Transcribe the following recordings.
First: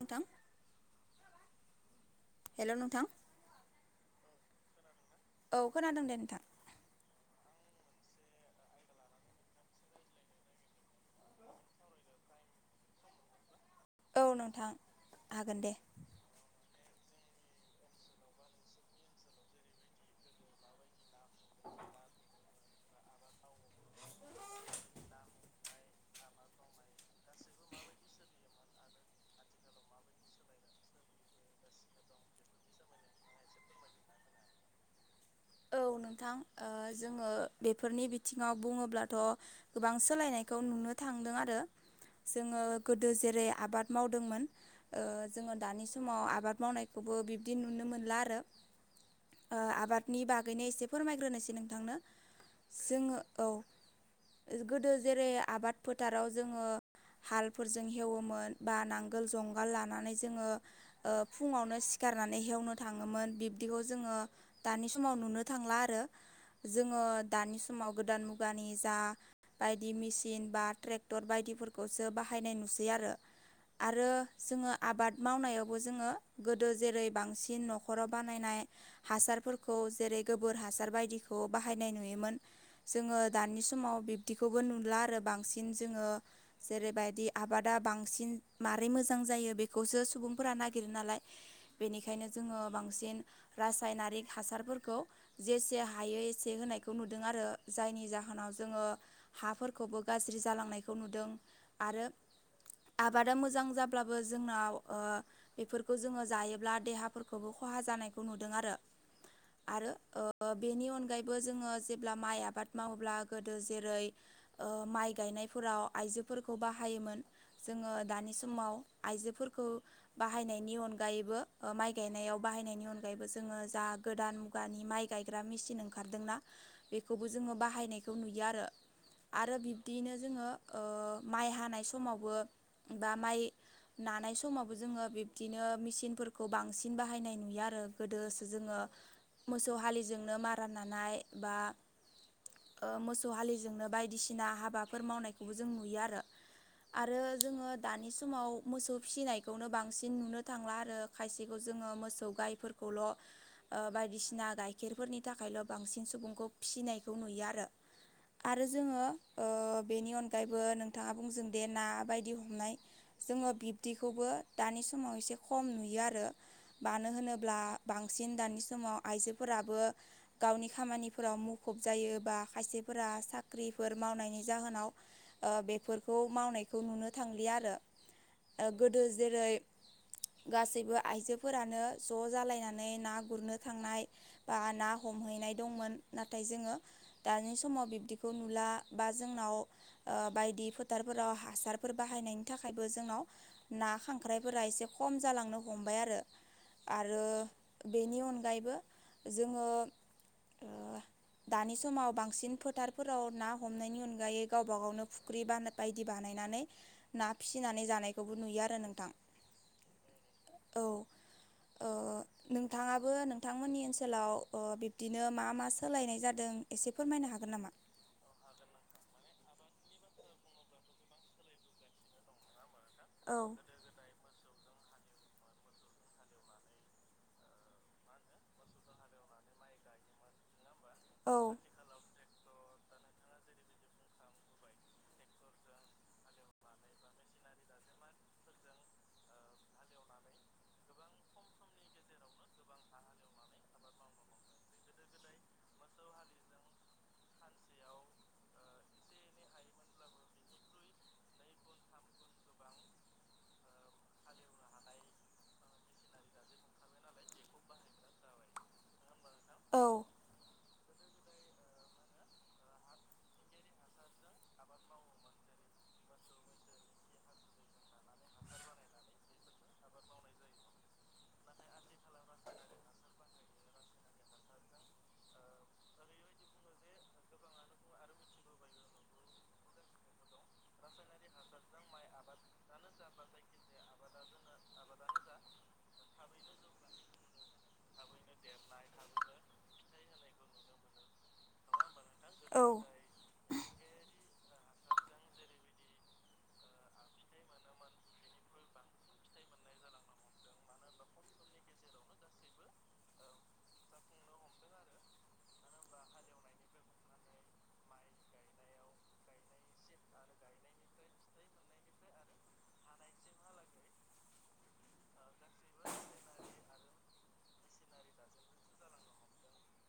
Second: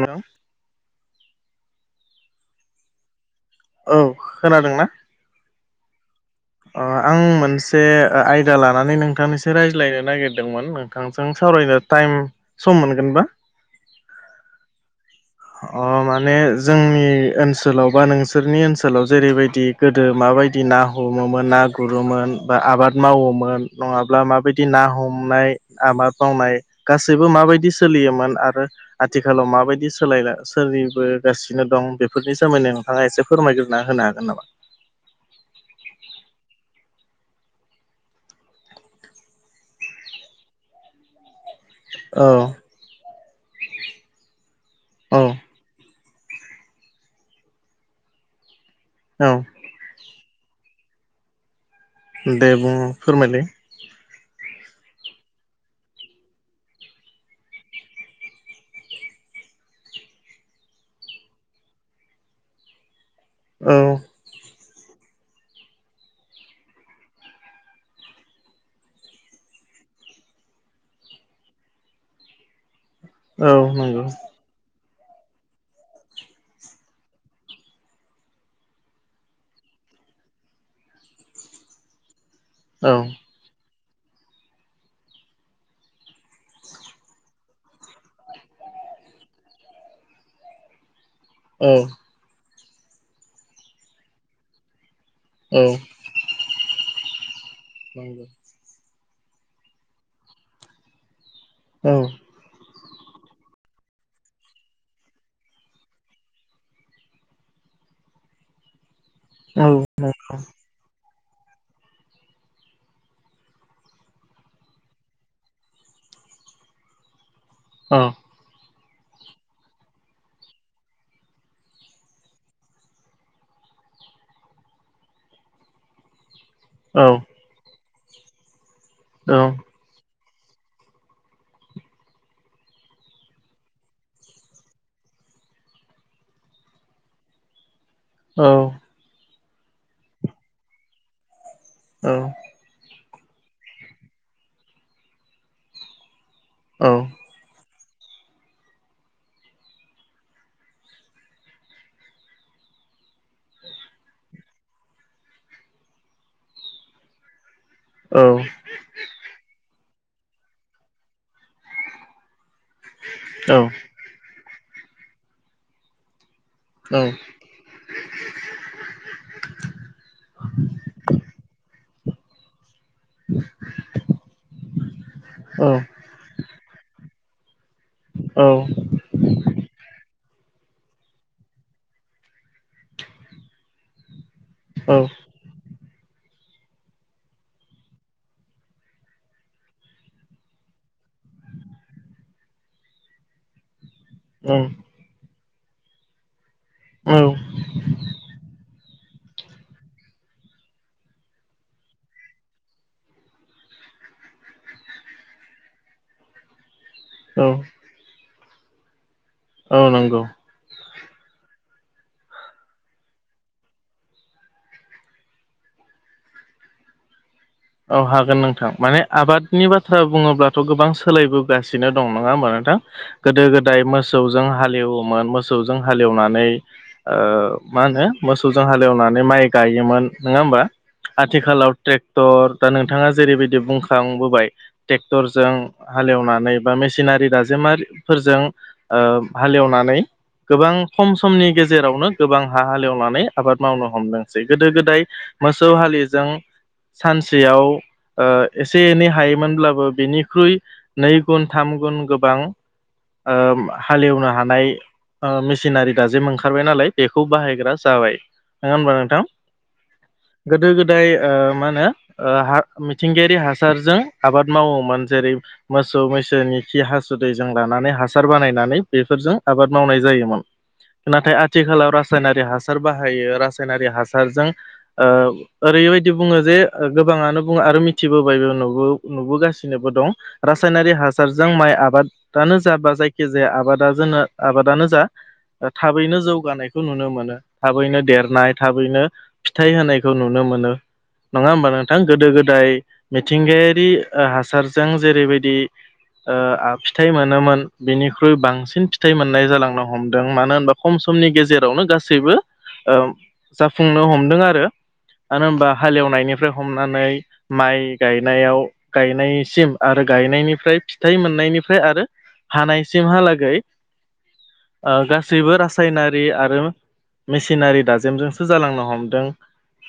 नोंथां हेल' नोंथां औ खोनादोंना औ खोनादों दे नोंथां आं मोनसे आयदा लानानै नोंथांनिस रायज्लायनो नागिरदोंमोन नोंथांजों सावरायनो टाइम सम मोनगोनबा औ नोंथां हागोन दे अ माने जोंनि ओनसोलाव बा नोंसोरनि ओनसोलाव जेरैबायदि गोदो माबायदि बिदि ना हमोमोन ना गुरोमोन बा आबाद मावोमोन नंङाब्ला माबायदि ना हमनाय आबाद मावनाय गासैबो माबायदि सोलियोमोन आरो आथिखालाव माबायदि सोलायला सोलिबोगासिनो दं बेफोरनि सोमोन्दै नोंथांङा एसे फोरमायग्रोना होनो हागोन नामा औ नोंथां जोंङो बेफोरनि बिथिंङाव बुंङोब्लाथ' गोबां सोलायनायखौ नुनो थांदों आरो औ जोंङो गोदो जेरै आबाद मावदोंमोन औ जोंङो दानि समाव समाव आबाद मावनायखौबो बिब्दि नुनो मोनला आरो औ आबादनि बागैनो एसे फोरमायग्रोनोसै नोंथांनो दे बुं जोंङो फोरमायलाय औ गोदो जेरै आबाद फोथाराव जोंङो हालफोरजों हेवोमोन बा नांगोल जुंगाल लानानै जोंङो फुंङावनो सिखारनानै हेवनो थांङोमोन औ बिब्दिखौ जोंङो दानि समाव नुनो थांला आरो जोंङो दानि समाव गोदान मुगानि जा बायदि मेसिन बा ट्रेक्टर बायदिफोरखौसो बाहायनाय नुसै आरो औ नंगौ आरो जोंङो आबाद मावनायावबो जोंङो गोदो जेरै बांसिन न'खराव बानायनाय हासारफोरखौ जेरै गोबोर हासार बायदिखौ बाहायनाय नुयोमोन औ जोंङो दानि समाव बिब्दिखौबो नुला आरो बांसिन जोंङो जेरैबायदि आबादा बांसिन मारै मोजां जायो बेखौसो सुबुंफोरा नागिरो नालाय औ बेनिखायनो जोंङो बांसिन रासायनारिक हासारफोरखौ औ जेसे हायो एसे होनायखौ नुदों आरो जायनि नंगौ जाहोनाव जोंङो हाफोरखौबो गाज्रि जालांनायखौ नुदों औ आरो आबादा मोजां जाब्लाबो जोंनाव ओ बेफोरखौ जोंङो जायोब्ला देहाफोरखौबो खहा जानायखौ नुदों आरो आरो नंगौ बेनि अनगायैबो जोंङो जेब्ला माइ आबाद मावोब्ला गोदो जेरै ओ माइ गायनायफोराव आइजोफोरखौ बाहायोमोन जोंङो औ दानि समाव आइजोफोरखौ बाहायनायनि अनगायैबो माइ गायनायाव बाहायनायनि अनगायैबो जोंङो जा गोदान मुगानि माइ गायग्रा मेसिन ओंखारदोंना औ बेखौ जोंङो बाहायनायखौ नुयो आरो औ आरो बिब बिदिनो जोंङो ओ माइ हानाय समावबो बा माइ नानाय समावबो जोंङो बिब्दिनो मेचिनफोरखौ बांसिन बाहायनाय नुयो आरो गोदोसो जोंङो मोसौ हलिजोंनो मारा नानाय बा मोसौ हलिजोंनो बायदिसिना हाबाफोर मावनायखौबो जों नुयो आरो आरो जोंङो दानि समाव मोसौ फिसिनायखौनो बांसिन नुनो थांला आरो खायसेखौ जोंङो मोसौ गायफोरखौ खौल' ओ बायदिसिना गाइखेरफोरनि थाखायल' बांसिन सुबुंखौ फिसिनायखौ नुयो आरो औ आरो जोंङो बेनि अनगायैबो नोंथांङा बुंजों दे ना बायदि हमनाय जोंङो बिब्दिखौबो दानि समाव एसे खम नुयो आरो मानो होनोब ब्ला बांसिन दानि समाव आइजोफोराबो गावनि खामानिफोराव मुखुब जायोबा खायसे फोरा साख्रिफोर मावनायनि जाहोनाव बा बे खौ मावनायखौ नुनो थांलि आरो ओ गो दो जेरै गासैबो आइजोफोरानो ज' जालायनानै ना गुर गुरनो थांनाय बा ना औ हमहैनाय दंमोन नाथाय जोङो दानि समाव बिब्दिखौ नुला बा जोंनाव बायदि फोथारफोराव हासारफोर बाहायनायनि थाखायबो जोंनाव ना खांख्राइफोरा एसे खम जालांनो हमबाय आरो आरो बेनि अनगायैबो जोङो ओ [inaudible] दानि समाव बांसिन फोथारफोराव ना हमनायनि अनगायै गावबा गावनो फुख्रि बा बायदि बानायनानै ना औ फिसिनानै जानायखौबो नुयो आरो नोंथां। औ नंगौ। औ ओ। नोंथाङाबो नोंथांमोननि ओनसोलाव ओ बिब्दिनो मा मा सोलायनाय जादों एसे फोरमायनो हागोन नामा? औ हागोन नोंथां माने आबादनि बाथ्रा बुङोब्लाथ' गोबां सोलायबोगासिनो दं नङा होमबा नोंथां। औ गोदो गोदाय मोसौजों हालेवोमोन मोसौजों हालेवनानै ओ मा होनो मोसौजों हालेवनानै माइ गायोमोन नोंङा होमबा। औ आथिखालाव ट्रेक्टर दा नोंथाङा जेरैबायदि बुंखांबोबाय। टेक्टरजों हालेवनानै बा मेसिनारि दाजेमारिफोरजों ओ हालेवनानै गोबां खम समनि गेजेरावनो गोबां हा हालेवनानै आबाद मावनो हमदोंसै गोदो गोदाय मोसौ हालिजों सानस सेयाव ओ एसे एनै हायोमोनब्लाबो बेनिख्रुइ नै गुन थाम गुन गोबां ओम हालेवनो हानाय ओ मेसिनारि दाजेम ओंखारबाय नालाय बेखौ बाहायग्रा जाबाय नङा होनबा नोंथां। औ। गोदो गोदाय ओ मा होनो। ओ हा मिथिंगायारि हासारजों आबाद मावोमोन जेरै मोसौ मैसोनि खि हासुदैजों लानानै हासार बानायनानै बेफोरजों आबाद मावनाय जायोमोन। नाथाय आथिखालाव रासायनारि हासार बाहायो रासायनारि हासारजों ओ ओरैबायदि बुङो जे गोबाङानो बुङो आरो मिथिबोबायबो नुबो नुबोगासिनोबो दं। रासायनारि हासारजों माइ आबादानो जाबा जायखिजाया आबादा जोंनो आबादानो जा थाबैनो जौगानायखौ नुनो मोनो थाबैनो देरनाय थाबैनो फिथाइ होनायखौ नुनो मोनो। नङा होमबा नोंथां गोदो औ गोदाय मिथिंगायारि ओ हासारजों जेरैबायदि ओ आ फिथाइ मोनोमोन बिनिख्रुइ बांसिन फिथाइ मोननाय जालांनो हमदों मानो होनबा खम समनि गेजेरावनो गासैबो ओम जाफुंनो हमदों आरो। मानो होनबा हालेवनायनिफ्राय हमनानै माइ गायनायाव गायनायसिम आरो गायनायनिफ्राय फिथाइ मोननायनिफ्राय आरो हानायसिमहालागै ओ गासैबो रासायनारि आरो मेसिनारि दाजेमजोंसो जालांनो हमदों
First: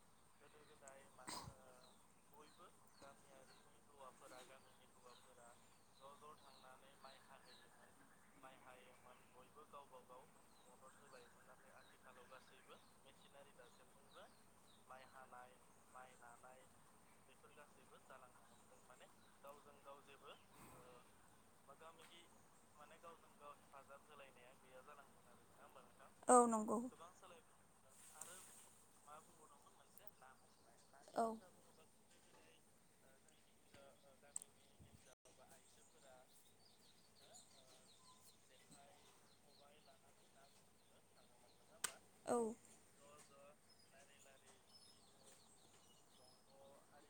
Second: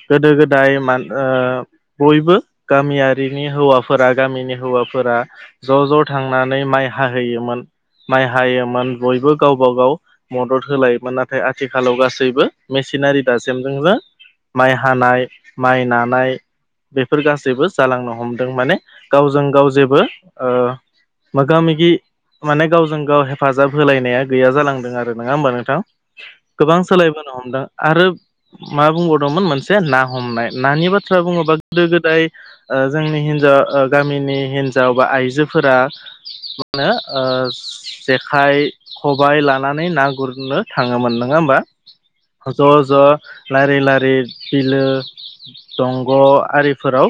गोदो गोदाय मान ओ बयबो गामियारिनि हौवाफोरा गामिनि हौवाफोरा ज' ज' थांनानै माइ हाहैयोमोन माइ हायोमोन बयबो गावबा गाव मदद होलायोमोन नाथाय आथिखालाव गासैबो मेसिनारि दाजेमजोंनो माइ हानाय माइ ना नाय बेफोर गासैबो जालांनो हमदों। माने गावजों गाव जेबो ओ मोगा मोगि माने गावजों गाव हेफाजाब होलायनाया गैया जालांदों आरो नङा होमबा नोंथां। औ नंगौ गोबां सोलाय मोन नोहमदों आरो मा बुंबावदोंमोन मोनसे ना हमनाय नानि बाथ्रा औ बुङोबा दो गोदाय ओ जोंनि हिनजाव ओ गामिनि हिनजाव बा आइजोफोरा मा होनो ओ जेखाइ खबायाइ लानानै ना गुरनो थाङोमोन नङा होमबा? औ ज' ज' लारि लारि बिलो दंग' आरिफोराव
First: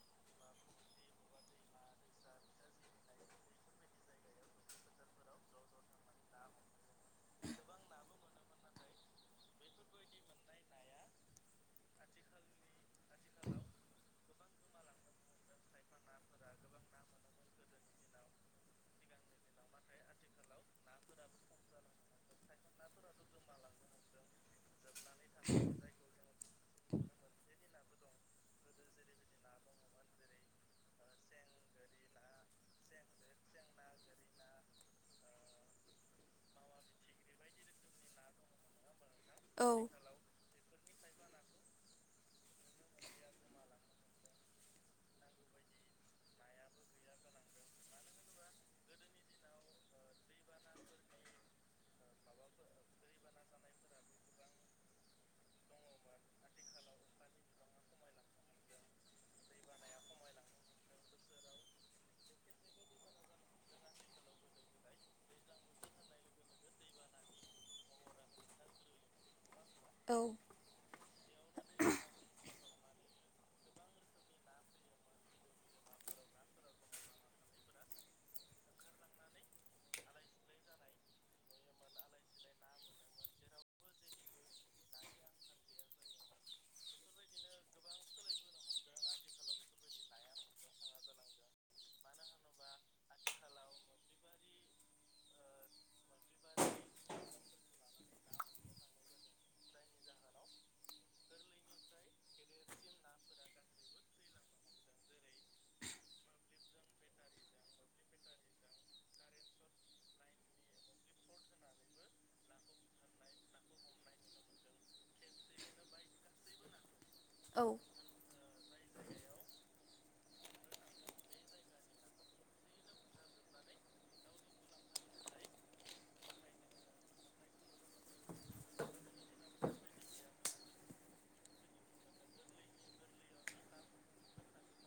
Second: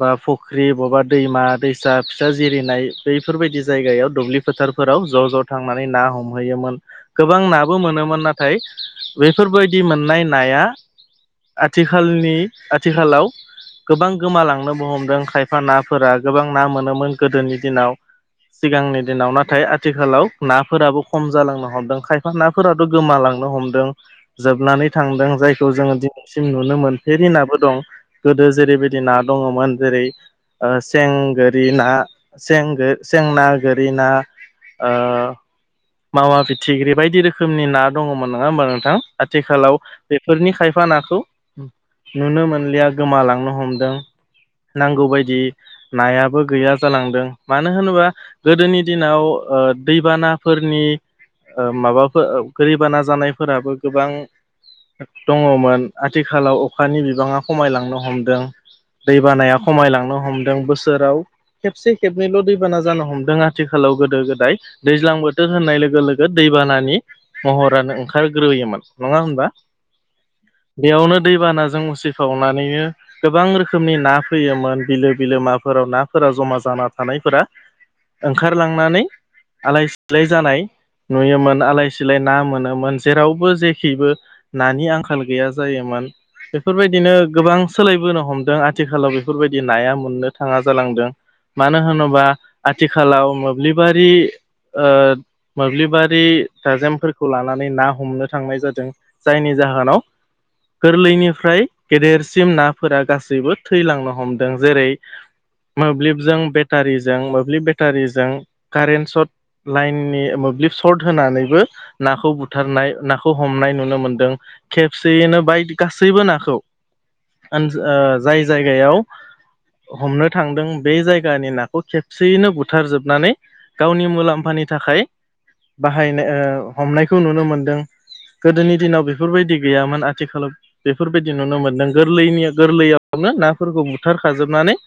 बा फुख्रि बबबा दैमा दैसा फिसा जिरिनाय बैफोरबायदि जायगायाव दुब्लि फोथारफोराव ज' ज' थांनानै ना हमहैयोमोन। गोबां नाबो मोनोमोन। नाथाय बैफोरबायदि मोननाय नाया आथिखालनि आथिखालाव गोबां गोमालांनोबो हमदों। खायफा नाफोरा गोबां ना मोनोमोन गोदोनि दिनाव सिगांनि दिनाव नाथाय आथिखालाव नाफोराबो खम जालांनो हमदों। खायफा ना फोरथ' गोमालांनो हमदों। जोबनानै थांदों जायखौ जोङो दिनैसिम नुनो मोनफेरि ना बोदं गोदो जेरै बायदि ना दङमोन। जेरै ओ सें गोरि ना सें गो ना गोरि ना ओ मा मा फिथिख्रि बायदि रोखोमनि ना दङमोन नङा होमबा नोंथां। आथिखालाव बेफोरनि खायफा नाखौ नुनो मोनलिया गोमालांनो हमदों। नांगौ बायदि नायाबो गैया जालांदों। मानो होनोबा गोदोनि दिनाव ओ दै बानाफोरनि ओ माबाफो ओ ग्रोयबाना जानायफोराबो गोबां दङमोन। आथिखालाव अखानि बिबाङा खमायलांनो हमदों। दैबानाया खमायलांनो हमदों। बोसोराव खेबसे खेबनैल' दैबाना जानो हमदों। आथिखालाव गोदो गोदाय दैज्लां बोथोर होननाय लोगो लोगो दैबानानि महरानो ओंखारग्रोयोमोन नङा होमबा? औ बेयावनो दैबानाजों उसिफावनानैनो गोबां रोखोमनि ना फैयोमोन। बिलो बिलो माफोराव नाफोरा ज'मा जाना थानायफोरा ओंखारलांनानै आलाय सिलाय जानाय नुयोमोन आलाय सिलाय ना मोनोमोन। जेरावबो जेखैबो नानि आंखाल गैया जायोमोन। बेफोरबायदिनो गोबां सोलायबोनो हमदों। आथिखालाव बेफोरबायदि नाया मोननो थाङा जालांदों। मानो होनोबा आथिखालाव मोब्लिबारि ओ मोब्लिबारि दाजेमफोरखौ लानानै ना हमनो थांनाय जादों। जायनि जाहोनाव गोरलैनिफ्राय गेदेरसिम नाफोरा गासैबो थैलांनो हमदों। जेरै मोब्लिबजों बेटारिजों मोब्लिब बेटारिजों कारेन्ट स'ट लाइननि मोब्लिब सर्ट होनानैबो नाखौ बुथारनाय नाखौ हमनाय नुनो मोनदों। खेबसेयैनो बायदि गासैबो नाखौ औ ओन ओ जाय जायगायाव हमनो थांदों। बे जायगानि नाखौ खेबसेयैनो बुथारजोबनानै गावनि मुलाम्फानि थाखाय बाहायनो ओ हमनायखौ नुनो मोनदों। गोदोनि दिनाव बेफोरबायदि गैयामोन आथिखालाव बेफोरबायदि नुनो मोन्दों। गोरलैनि गोरलैयावनो नाफोरखौ बुथारखाजोबनानै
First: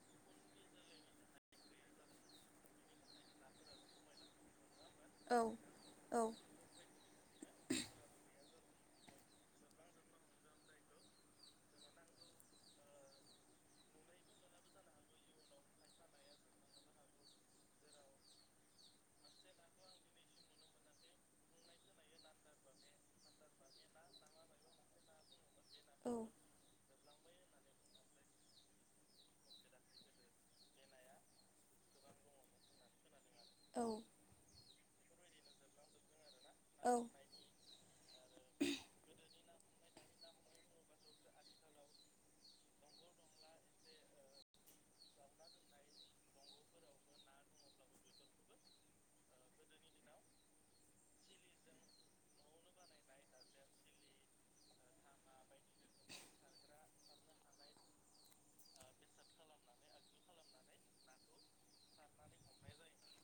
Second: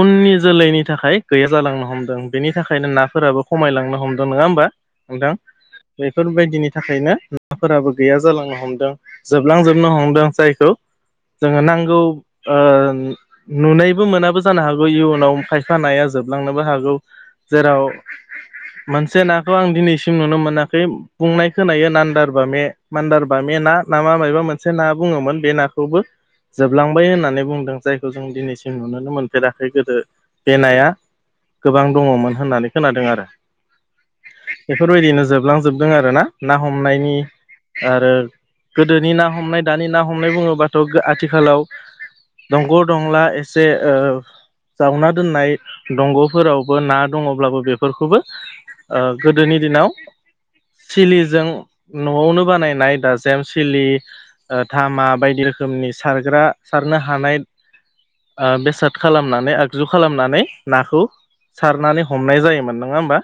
उननि जोलैनि थाखाय गैया जालांनो हमदों। बेनि थाखायनो नाफोराबो खमायलांनो हमदों नङा होमबा? नोंथां औ बेफोरबायदिनि थाखायनो नाफोराबो गैया जालांनो हमदों। जोबलांजोबनो हमदों जायखौ जोङो नांगौ ओ नुनायबो मोनाबो जानो हागौ इयुनाव खायफा नाया जोबलांनोबो हागौ। जेराव मोनसे नाखौ आं दिनैसिम नुनो मोनाखै बुंनाय खोनायो नान्दारब मे मान्दार बामे ना ना मा मबा मोनसे ना बुङोमोन बे नाखौबो। जोबलांबाय होननानै बुंदों। जायखौ जों दिनैसिम नुनो मोनफेराखै गोदो बेनाया गोबां दङमोन होननानै खोनादों आरो। औ बेफोरबायदिनो जोबलांजोबदों आरो ना ना औ हमनायनि आरो गोदोनि ना हमनाय दानि ना हमनाय बुङोबाथ' आथिखालाव दंग' दंला एसे ओ जावना दोननाय दंग'फोरावबो ना दङब्लाबो बेफोरखौबो ओ गोदोनि दिनाव सिलिजों न'आवनो बानायनाय दाजेम सिलि ओ धामा बायदि रोखोमनि सारग्रा सारनो हानाय। ओ बेसाद खालामनानै आगजु खालामनानै नाखौ सारनानै हमनाय जायोमोन नङा होमबा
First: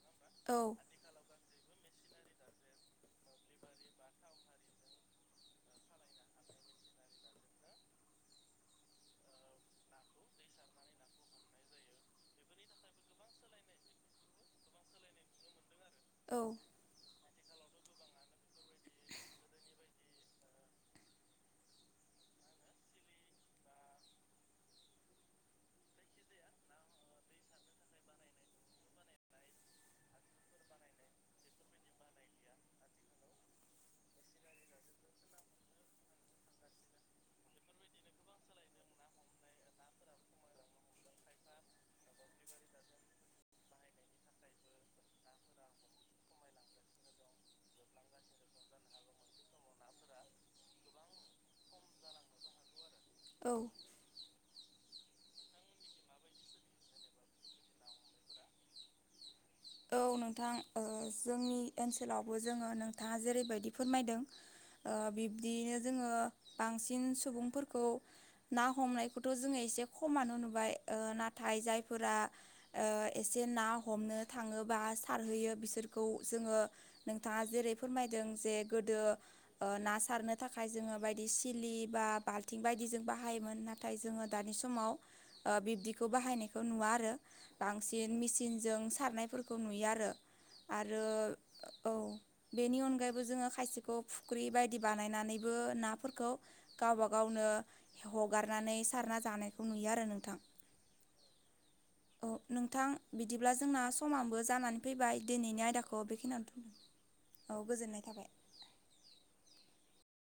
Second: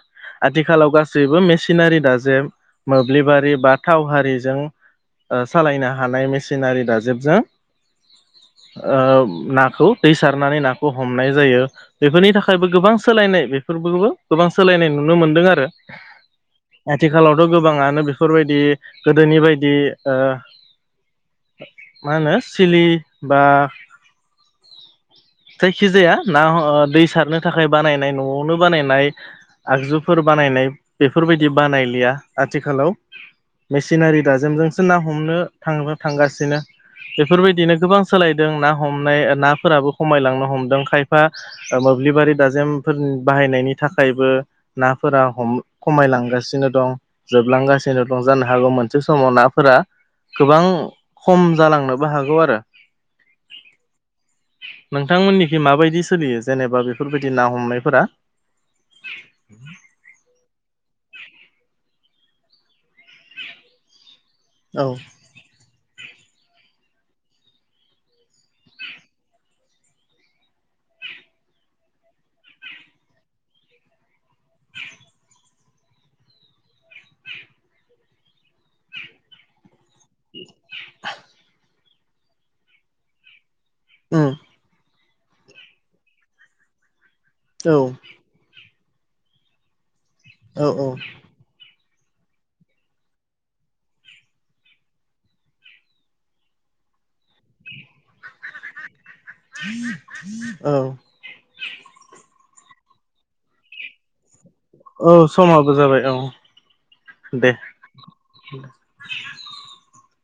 औ आथिखालाव गास जेबो मेसिनारि दाजे मोब्लिबारि बा थाव हारिजों सालायनो हा हानाय मेसिनारि दाजेबजों ओ नाखौ दै सारनानै नाखौ हमनाय जायो। बेफोरनि थाखायबो गोबां सोलायनाय बेफोरफोरखौबो गोबां सोलायनाय नुनो मोनदों आरो। औ। आथिखालावथ' गोबाङानो बेफोरबायदि गोदोनि बायदि ओ मा होनो सिलि बा जायखिजाया ना ओ दै सारनो थाखाय बानायनाय न'आवनो बानायनाय। आगजुफोर बानायनाय बेफोरबायदि बानायलिया आथिखालाव। मेसिनारि दाजेमजोंसो ना हमनो थां थांगासिनो। बेफोरबायदिनो गोबां सोलायदों ना हमनाय नाफोराबो। खमायलांनो हमदों खायफा मोब्लिबारि दाजेमफोर बाहायनायनि नि थाखायबो नाफोराम खमायलांगासिनो दं। जोबलांगासिनो दं जानो हागौ मोनसे समाव नाफोरा। गोबां खम जालांनोबो हागौ आरो। औ। नोंथांमोननिखि माबायदि सोलियो जेनेबा बेफोरबायदि ना हमनायफोरा। औ नोंथां ओ जोंनि ओनसोलावबो जोङो नोंथाङा जेरैबायदि फोरमायदों। औ ओ बिब्दियैनो जोङो बांसिन सुबुंफोरखौ ना हमनायखौथ' जोङो एसे खमानो नुबाय। ओ नाथाय जायफोरा ओ एसे ना हमनो थाङो बा सारहैयो बिसोरखौ जोङो नोंथाङा जेरै फोरमायदों जे गोदो ओ नास सारनो थाखाय जोङो बायदि सिलि बा बाल्थिं बायदि जों बाहायोमोन नाथाय जोङो उम दानि सम समाव ओ बिदिखौ बाहायनायखौ नुवा आरो औ बांसिन मसिनजों सारनाय बेखौ नुयो आरो। औ औ आरो औ। बेनि अनगायैबो जोङो खायसेखौ फुख्रि बायदि बानायनानैबो नाफोरखौ गावब गावनो हगारनानै सारना जानायखौ नुयो आरो नोंथां। औ औ नोंथां बिदिब्ला जोंना समानोबो जानानैै औ फैबाय दिनैनि समाबो जाबाय आयदाखौ औ बेखिनियानो दे बुंदों औ गोजोननाय थाबाय।